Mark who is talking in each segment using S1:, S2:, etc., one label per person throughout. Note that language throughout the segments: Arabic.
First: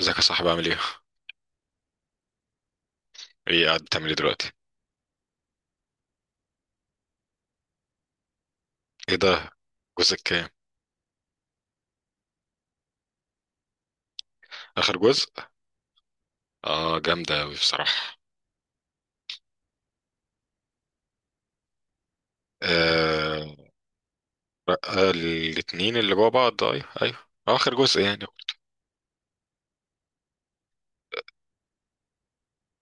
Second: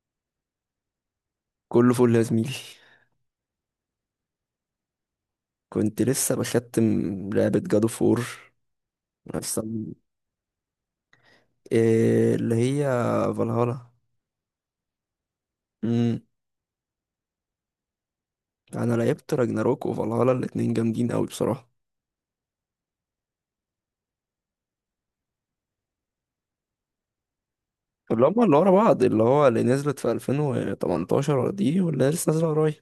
S1: ازيك يا صاحبي، عامل ايه؟
S2: كله فل يا زميلي.
S1: ايه، قاعد بتعمل ايه دلوقتي؟
S2: كنت لسه بختم لعبة جادو فور.
S1: ايه ده؟ جزء كام؟
S2: إيه اللي هي؟ فالهالا.
S1: اخر جزء؟
S2: امم
S1: اه، جامدة اوي بصراحة.
S2: انا لعبت راجناروك وفالهالا، الاتنين جامدين قوي بصراحة.
S1: آه آه، الاتنين اللي جوا بعض، ايوه ايوه. اخر جزء يعني.
S2: اللي هما اللي ورا بعض، اللي هو اللي نزلت في 2018 دي واللي لسه نازلة قريب.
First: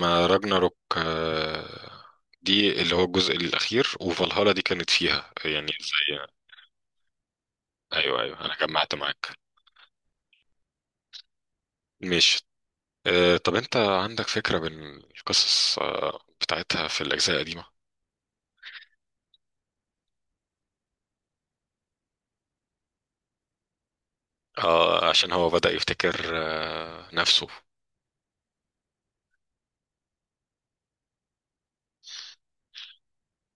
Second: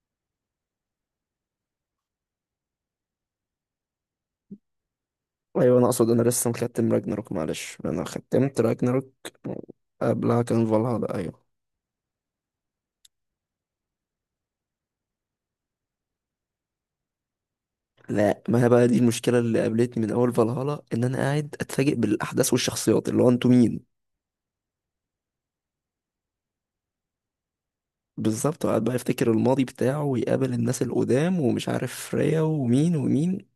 S1: ما راجناروك دي اللي هو الجزء الاخير، وفالهالا دي كانت فيها يعني
S2: ايوه، انا اقصد
S1: زي...
S2: انا لسه مختم راجناروك، معلش انا
S1: ايوه ايوه، انا
S2: ختمت
S1: جمعت
S2: راجناروك
S1: معاك.
S2: قبلها كان فالهالا، ايوه.
S1: ماشي. طب انت عندك فكرة بالقصص بتاعتها في الاجزاء القديمة؟
S2: لا، ما هي بقى دي المشكلة اللي قابلتني من أول فالهالا، إن أنا قاعد أتفاجئ بالأحداث والشخصيات، اللي هو أنتوا مين؟
S1: اه، عشان هو بدأ يفتكر نفسه.
S2: بالظبط، وقعد بقى يفتكر الماضي بتاعه ويقابل الناس القدام ومش عارف ريا ومين ومين.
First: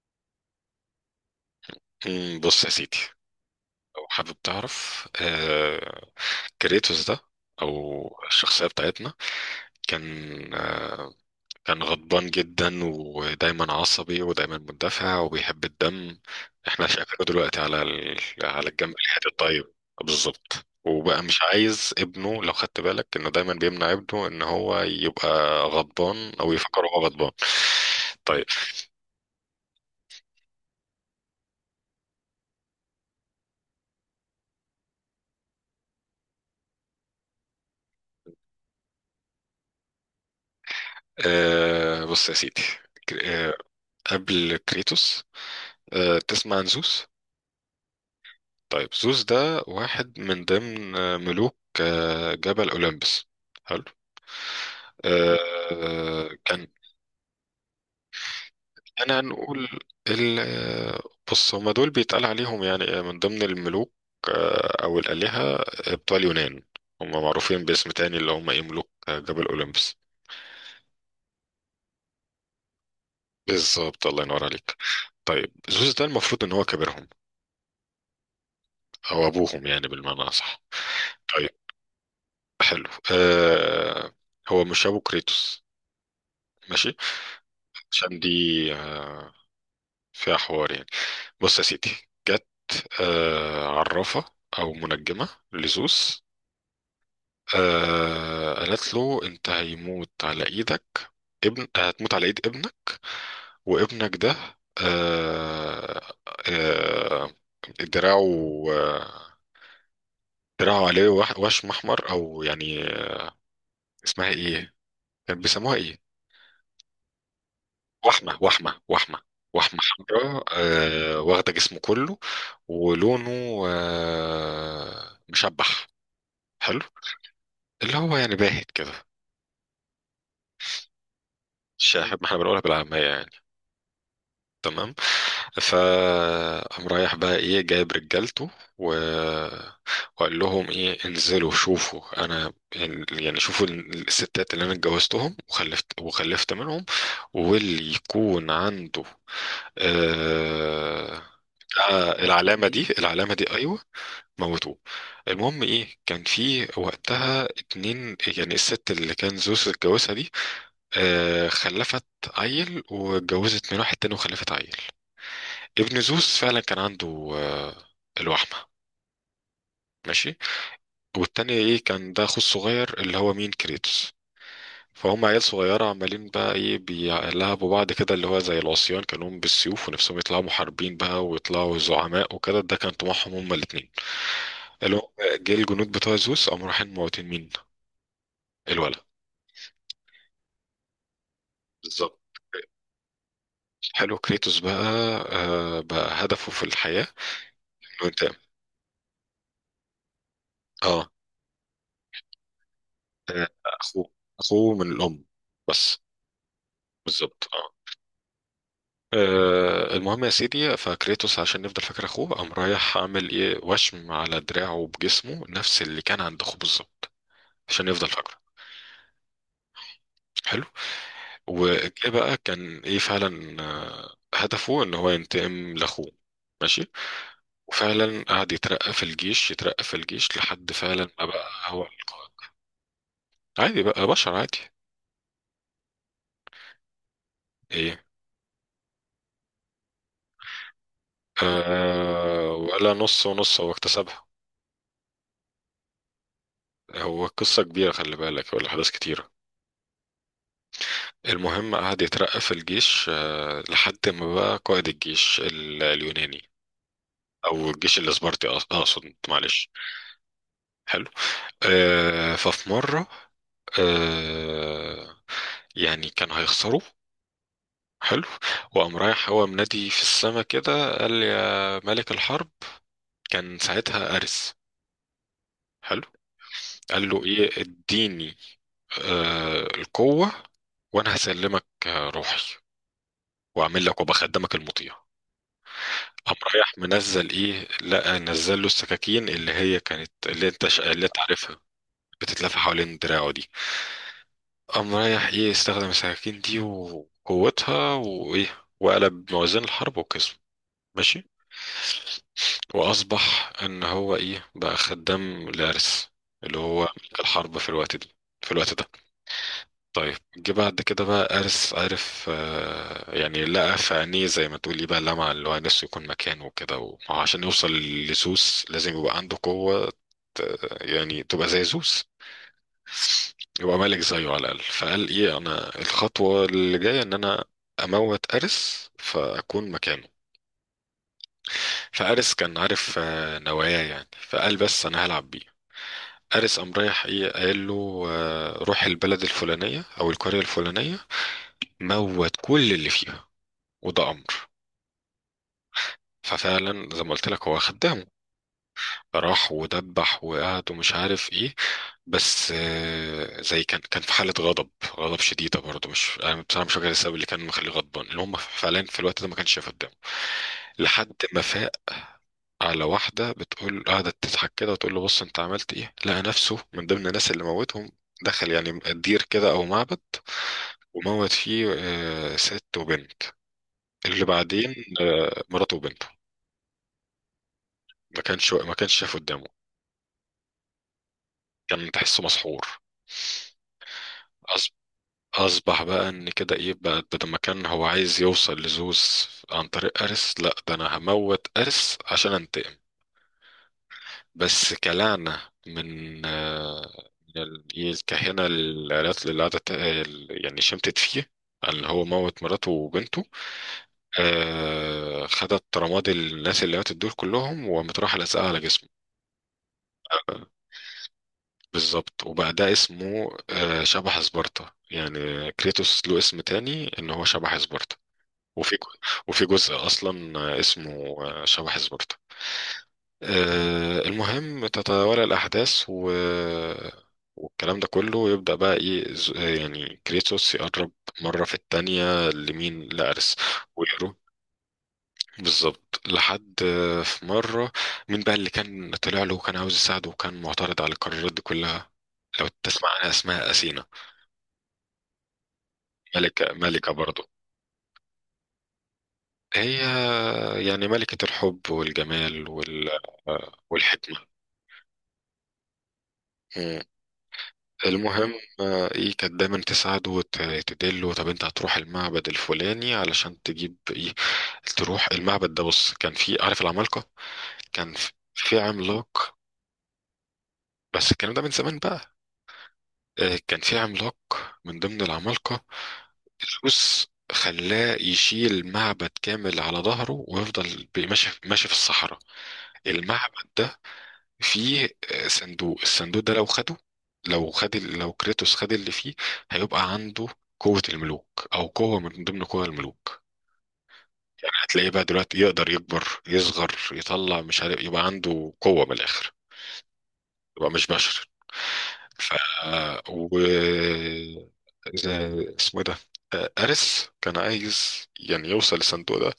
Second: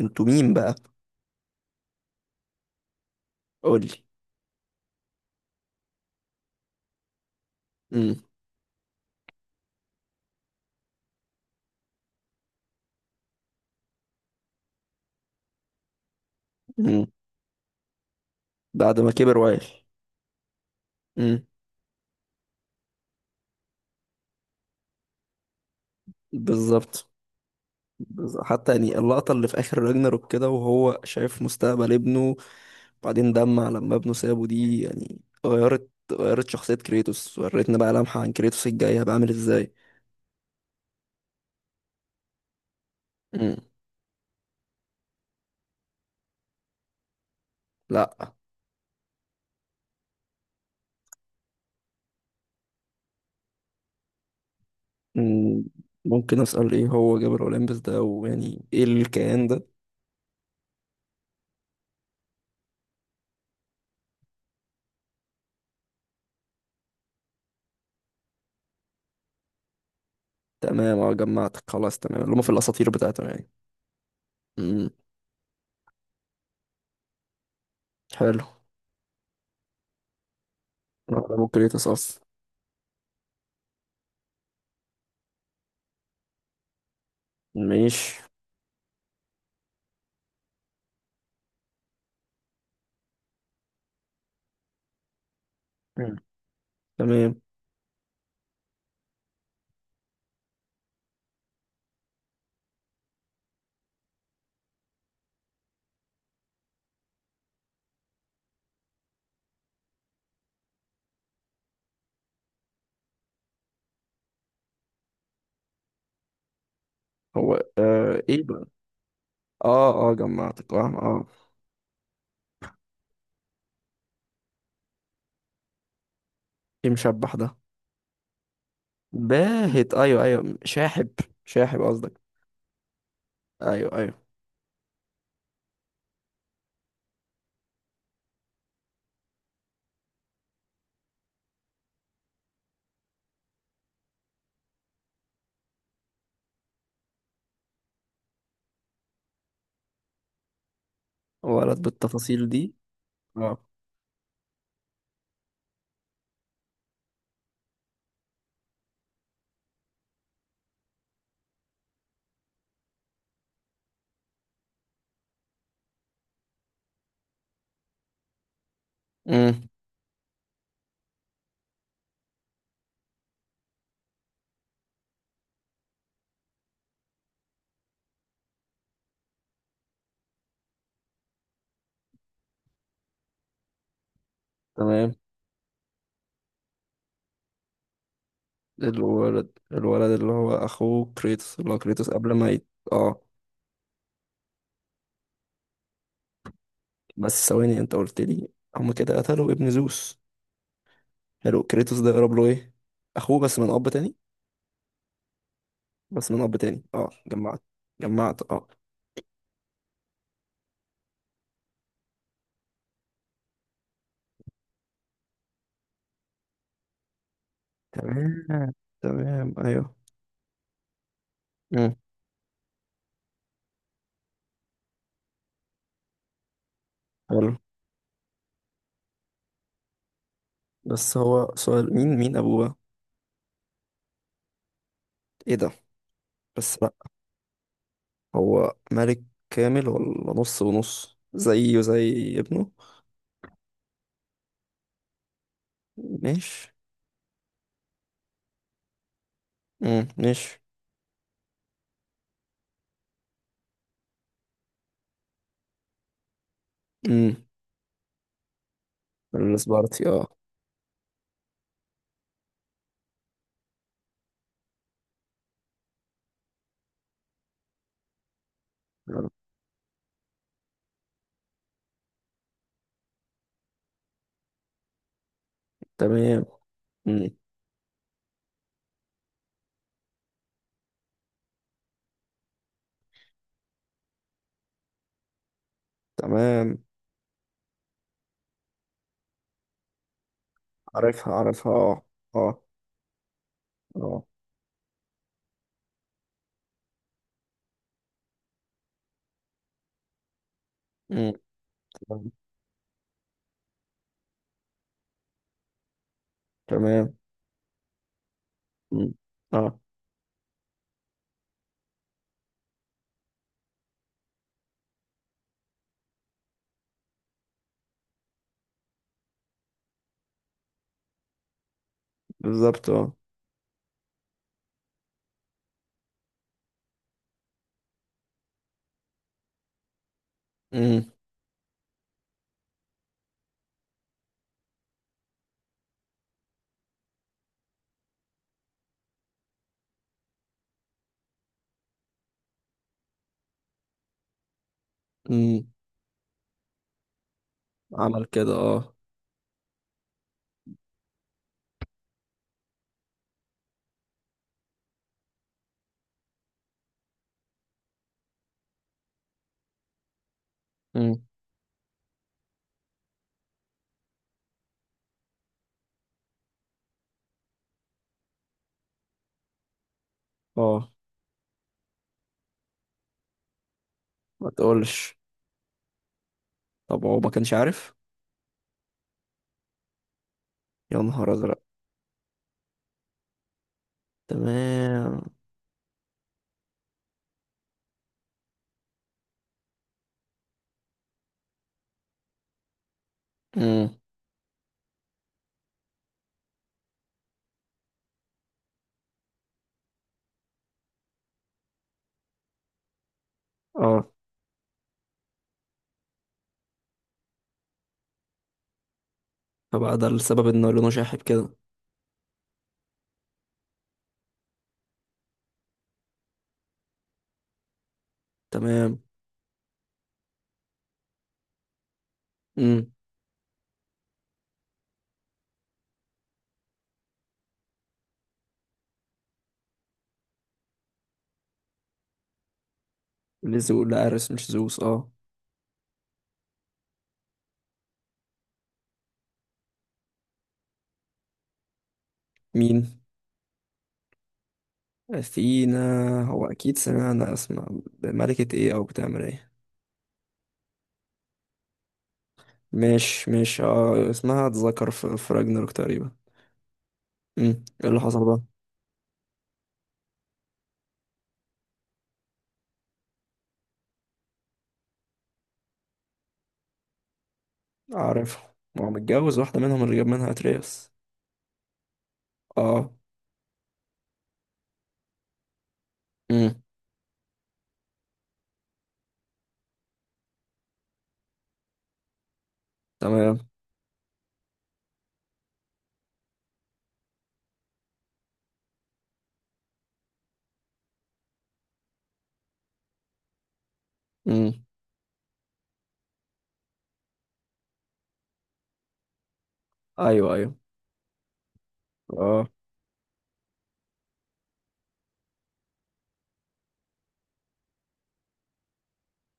S2: انتوا مين بقى.
S1: بص يا سيدي،
S2: قولي.
S1: لو حابب تعرف، كريتوس ده او
S2: امم
S1: الشخصيه بتاعتنا كان آه، كان غضبان جدا، ودايما عصبي، ودايما مندفع، وبيحب الدم. احنا
S2: امم
S1: شايفينه دلوقتي على على الجنب
S2: بعد ما
S1: الحياد
S2: كبر وعي.
S1: الطيب. بالظبط، وبقى مش
S2: امم
S1: عايز ابنه. لو خدت بالك انه دايما بيمنع ابنه ان هو يبقى غضبان او يفكر هو
S2: بالظبط.
S1: غضبان.
S2: بالظبط.
S1: طيب،
S2: حتى يعني اللقطة اللي في آخر راجناروك كده وهو شايف مستقبل ابنه، بعدين دمع لما ابنه سابه، دي يعني غيرت شخصية كريتوس، وريتنا بقى لمحة عن كريتوس الجاي هيبقى عامل ازاي.
S1: بص يا سيدي. ك- آه،
S2: امم
S1: قبل كريتوس، تسمع عن زوس؟
S2: لا.
S1: طيب، زوس ده واحد من ضمن ملوك جبل أولمبس. حلو.
S2: امم ممكن
S1: كان
S2: أسأل ايه هو جبل أولمبس ده ويعني ايه
S1: أنا
S2: الكيان ده؟
S1: نقول ال... آه، بص، هما دول بيتقال عليهم يعني من ضمن الملوك، أو الآلهة بتوع اليونان. هما معروفين باسم تاني اللي هما إيه، ملوك جبل أولمبس.
S2: تمام، اه جمعتك، خلاص تمام، اللي هم في الاساطير بتاعتهم يعني.
S1: بالظبط، الله ينور عليك.
S2: امم
S1: طيب، زوس ده المفروض إن هو كبيرهم
S2: حلو.
S1: أو أبوهم يعني بالمعنى أصح. طيب،
S2: ممكن يتصاص.
S1: حلو. آه هو مش ابو كريتوس. ماشي. عشان
S2: ماشي.
S1: دي آه، فيها حوار يعني. بص يا سيدي، جت عرافة أو منجمة
S2: مم.
S1: لزوس.
S2: تمام.
S1: قالت له، أنت هيموت على إيدك. ابن هتموت على إيد ابنك. وابنك ده آه آه دراعه دراعه عليه وشم أحمر أو يعني، اسمها إيه؟ كان بيسموها إيه؟
S2: هو
S1: وحمة،
S2: ايه بقى.
S1: وحمة، وحمة، وحمة
S2: اه اه
S1: حمراء
S2: جمعتك، اه اه.
S1: واخدة جسمه كله. ولونه مشبح. حلو.
S2: ايه مشبح ده؟
S1: اللي هو يعني باهت كده.
S2: باهت، ايوه ايوه، شاحب. شاحب
S1: الشاحب،
S2: قصدك.
S1: ما احنا بنقولها بالعامية يعني.
S2: ايوه ايوه.
S1: تمام. فقام رايح بقى ايه، جايب رجالته و... وقال لهم ايه، انزلوا شوفوا انا، يعني شوفوا الستات اللي انا اتجوزتهم وخلفت، منهم، واللي يكون عنده آه...
S2: ولد بالتفاصيل
S1: العلامة
S2: دي.
S1: دي،
S2: اه.
S1: ايوه، موتوه. المهم ايه، كان في وقتها اتنين، يعني الست اللي كان زوز اتجوزها دي خلفت عيل، واتجوزت من واحد تاني وخلفت عيل. ابن زوس فعلا كان عنده الوحمة.
S2: امم
S1: ماشي. والتاني ايه، كان ده اخوه الصغير اللي هو مين، كريتوس. فهم عيال صغيرة، عمالين بقى ايه، بيلعبوا بعض كده، اللي هو زي العصيان كانوا بالسيوف، ونفسهم يطلعوا محاربين بقى ويطلعوا زعماء وكده، ده كان طموحهم هما الاتنين. اللي هم
S2: تمام.
S1: جه الجنود بتوع زوس قاموا رايحين موتين مين، الولد.
S2: الولد، الولد اللي هو كريتوس
S1: بالظبط.
S2: قبل ما اه.
S1: حلو. كريتوس بقى بقى هدفه في الحياة
S2: بس ثواني،
S1: انه
S2: انت قلت
S1: ينتقم.
S2: لي هم كده قتلوا ابن زوس.
S1: اه.
S2: حلو، كريتوس ده يقرب له ايه؟ اخوه
S1: آه،
S2: بس من اب
S1: اخوه،
S2: تاني.
S1: اخوه من الام بس.
S2: بس من اب تاني، اه
S1: بالظبط
S2: جمعت.
S1: اه.
S2: جمعت، اه.
S1: المهم يا سيدي، فكريتوس عشان نفضل فاكر اخوه قام رايح عامل ايه، وشم على دراعه بجسمه نفس اللي كان عند اخوه بالظبط، عشان نفضل
S2: تمام.
S1: فاكره.
S2: تمام ايوه.
S1: حلو.
S2: امم
S1: وجه بقى كان ايه فعلا هدفه ان هو ينتقم لاخوه. ماشي.
S2: حلو.
S1: وفعلا قعد يترقى في الجيش، يترقى في الجيش، لحد فعلا
S2: بس
S1: ما بقى
S2: هو
S1: هو
S2: سؤال، مين
S1: القائد.
S2: مين ابوه بقى؟
S1: عادي بقى، بشر عادي.
S2: ايه ده. بس بقى،
S1: ايه،
S2: هو ملك كامل ولا نص ونص زيه زي
S1: آه
S2: ابنه؟
S1: ولا نص ونص، هو اكتسبها.
S2: ماشي.
S1: هو قصة كبيرة خلي بالك، والأحداث كتيرة.
S2: ماشي.
S1: المهم قعد يترقى في الجيش لحد ما بقى قائد الجيش اليوناني،
S2: امم
S1: أو الجيش الإسبرطي، أقصد، معلش.
S2: السبارتي اه.
S1: حلو. ففي مرة، آه، يعني كان هيخسروا. حلو. وقام رايح
S2: حلو.
S1: هو منادي في السما كده، قال يا ملك الحرب. كان ساعتها أرس. حلو.
S2: تمام.
S1: قال له
S2: امم
S1: إيه، اديني القوة، وأنا هسلمك روحي، واعمل لك وبخدمك المطيع. قام رايح
S2: تمام.
S1: منزل ايه، لقى نزل له السكاكين اللي هي كانت اللي اللي انت
S2: عارفها
S1: عارفها،
S2: عارفها، اه.
S1: بتتلف
S2: اه
S1: حوالين دراعه دي.
S2: اه.
S1: قام رايح ايه، استخدم السكاكين دي وقوتها، وايه، وقلب موازين الحرب وكسب. ماشي.
S2: امم تمام.
S1: واصبح ان هو ايه بقى، خدام لارس، اللي هو
S2: تمام.
S1: ملك الحرب في الوقت دي، في الوقت ده.
S2: امم اه.
S1: طيب، جه بعد كده بقى أرس عرف يعني، لقى في عينيه زي ما تقولي بقى لمع، اللي هو نفسه يكون مكانه وكده، وما هو عشان يوصل لزوس لازم يبقى عنده قوة، يعني تبقى زي زوس،
S2: بالظبط، اه.
S1: يبقى ملك زيه على الأقل. فقال إيه، أنا الخطوة اللي جاية إن أنا أموت أرس فأكون مكانه.
S2: امم
S1: فأرس كان عارف نواياه يعني، فقال بس أنا هلعب بيه. أرس قام رايح إيه، قال له روح البلد الفلانية أو القرية الفلانية، موت كل اللي فيها، وده امر.
S2: امم
S1: ففعلا زي ما قلت لك هو خدامه.
S2: عمل كده، اه.
S1: راح ودبح وقعد ومش عارف ايه، بس زي كان في حاله غضب، غضب شديده برضه. مش انا بصراحه مش فاكر السبب اللي كان مخليه غضبان، اللي هم فعلا في الوقت ده ما كانش شايف قدامه لحد
S2: امم
S1: ما فاق على واحده بتقول، قعدت تضحك كده وتقول له بص انت عملت ايه. لقى نفسه من ضمن الناس اللي موتهم، دخل يعني دير كده او معبد،
S2: اه.
S1: وموت فيه ست وبنت، اللي
S2: ما
S1: بعدين
S2: تقولش.
S1: مراته وبنته.
S2: طب هو ما كانش عارف؟
S1: ما كانش شايف قدامه،
S2: يا نهار ازرق.
S1: كان تحسه مسحور. أص-
S2: تمام.
S1: أصبح بقى إن كده إيه بقى ده، لما كان هو عايز يوصل لزوس عن طريق أرس، لأ ده أنا هموت أرس عشان أنتقم.
S2: امم
S1: بس كلعنة من من إيه، الكاهنة، العيلات اللي قعدت يعني شمتت فيه، اللي هو موت مراته وبنته،
S2: اه.
S1: خدت رماد الناس اللي ماتت دول كلهم وقامت رايحة لازقة على جسمه.
S2: فبقى ده السبب ان لونه شاحب كده.
S1: بالظبط، وبقى ده اسمه شبح سبارتا، يعني كريتوس له اسم تاني ان هو شبح سبارتا. وفي جو-
S2: تمام.
S1: وفي جزء اصلا اسمه شبح سبارتا.
S2: امم
S1: المهم تتوالى الاحداث والكلام ده كله، يبدأ بقى ايه، يعني كريتوس يقرب مرة في التانية لمين، لأرس،
S2: لزو
S1: ويرو
S2: لأرس مش زوس، اه.
S1: بالظبط. لحد في مرة، مين بقى اللي كان طلع له وكان عاوز يساعده وكان معترض على القرارات دي كلها؟ لو
S2: مين؟
S1: تسمع عنها، اسمها أثينا.
S2: اثينا. هو
S1: ملكة
S2: اكيد
S1: ملكة برضه.
S2: سمعنا اسمع. ملكة ايه او بتعمل ايه؟
S1: هي يعني ملكة الحب والجمال
S2: مش مش، اه
S1: والحكمة.
S2: اسمها اتذكر في في راجناروك تقريبا.
S1: مم.
S2: ايه اللي حصل
S1: المهم
S2: بقى؟
S1: ايه، كانت دايما تساعده وتدله، طب انت هتروح المعبد الفلاني علشان تجيب ايه. تروح المعبد ده، بص كان في، عارف، العمالقة، كان في
S2: عارف.
S1: في
S2: ما هو
S1: عملاق،
S2: متجوز واحدة منهم اللي جاب منها اترياس.
S1: بس الكلام ده من زمان بقى.
S2: اه.
S1: كان في عملاق من ضمن العمالقة،
S2: امم
S1: الروس خلاه يشيل معبد كامل على ظهره ويفضل ماشي ماشي في الصحراء.
S2: تمام.
S1: المعبد ده فيه صندوق. الصندوق ده لو خده، لو خد لو كريتوس خد اللي فيه، هيبقى عنده قوة الملوك أو قوة من ضمن قوى الملوك. يعني
S2: امم
S1: هتلاقيه بقى دلوقتي يقدر يكبر يصغر يطلع مش عارف، يبقى عنده قوة من الآخر،
S2: ايوه ايوه،
S1: يبقى مش بشر. ف
S2: اه.
S1: و اسمه ايه ده، أرس كان عايز يعني يوصل للصندوق ده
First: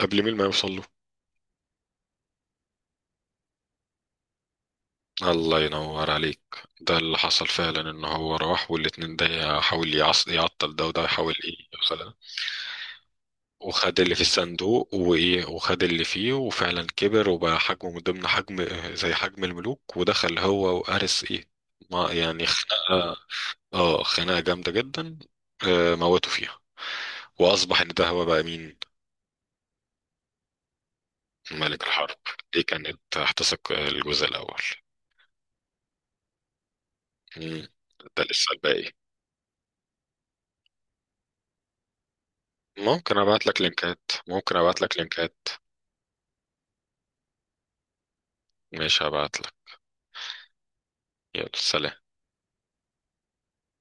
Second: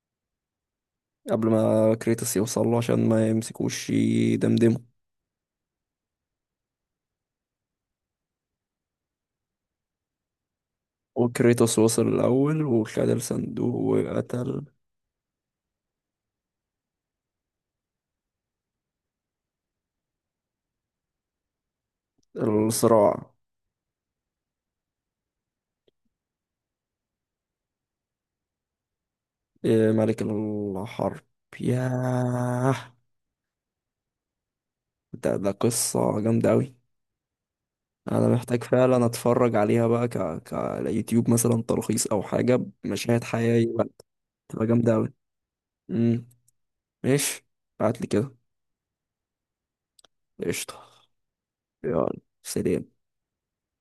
S1: قبل مين ما يوصل له.
S2: قبل ما كريتوس يوصل له عشان ما يمسكوش يدمدمه.
S1: الله ينور عليك. ده اللي حصل فعلا، ان هو راح والاتنين ده يحاول يعطل ده، وده يحاول ايه
S2: وكريتوس
S1: يوصل
S2: وصل
S1: ده.
S2: الاول وخد الصندوق
S1: وخد اللي في
S2: وقتل.
S1: الصندوق وايه، وخد اللي فيه، وفعلا كبر وبقى حجمه من ضمن حجم، زي حجم الملوك، ودخل هو وأرس ايه، ما يعني خناقة.
S2: الصراع.
S1: اه، خناقة جامدة جدا، موته فيها. وأصبح إن ده هو بقى مين،
S2: إيه، ملك الحرب.
S1: ملك الحرب. دي
S2: ياه.
S1: كانت هتثق الجزء الأول.
S2: ده ده قصة جامدة أوي.
S1: مم. ده
S2: أنا
S1: لسه
S2: محتاج
S1: الباقي.
S2: فعلا أتفرج عليها بقى كيوتيوب مثلا تلخيص أو حاجة
S1: ممكن
S2: بمشاهد
S1: أبعت لك
S2: حقيقية بقى.
S1: لينكات، ممكن
S2: تبقى
S1: أبعت
S2: جامدة
S1: لك
S2: أوي.
S1: لينكات.
S2: امم ماشي. بعتلي كده.
S1: ماشي، هبعت لك.
S2: قشطة.
S1: يلا سلام.
S2: يلا سلام.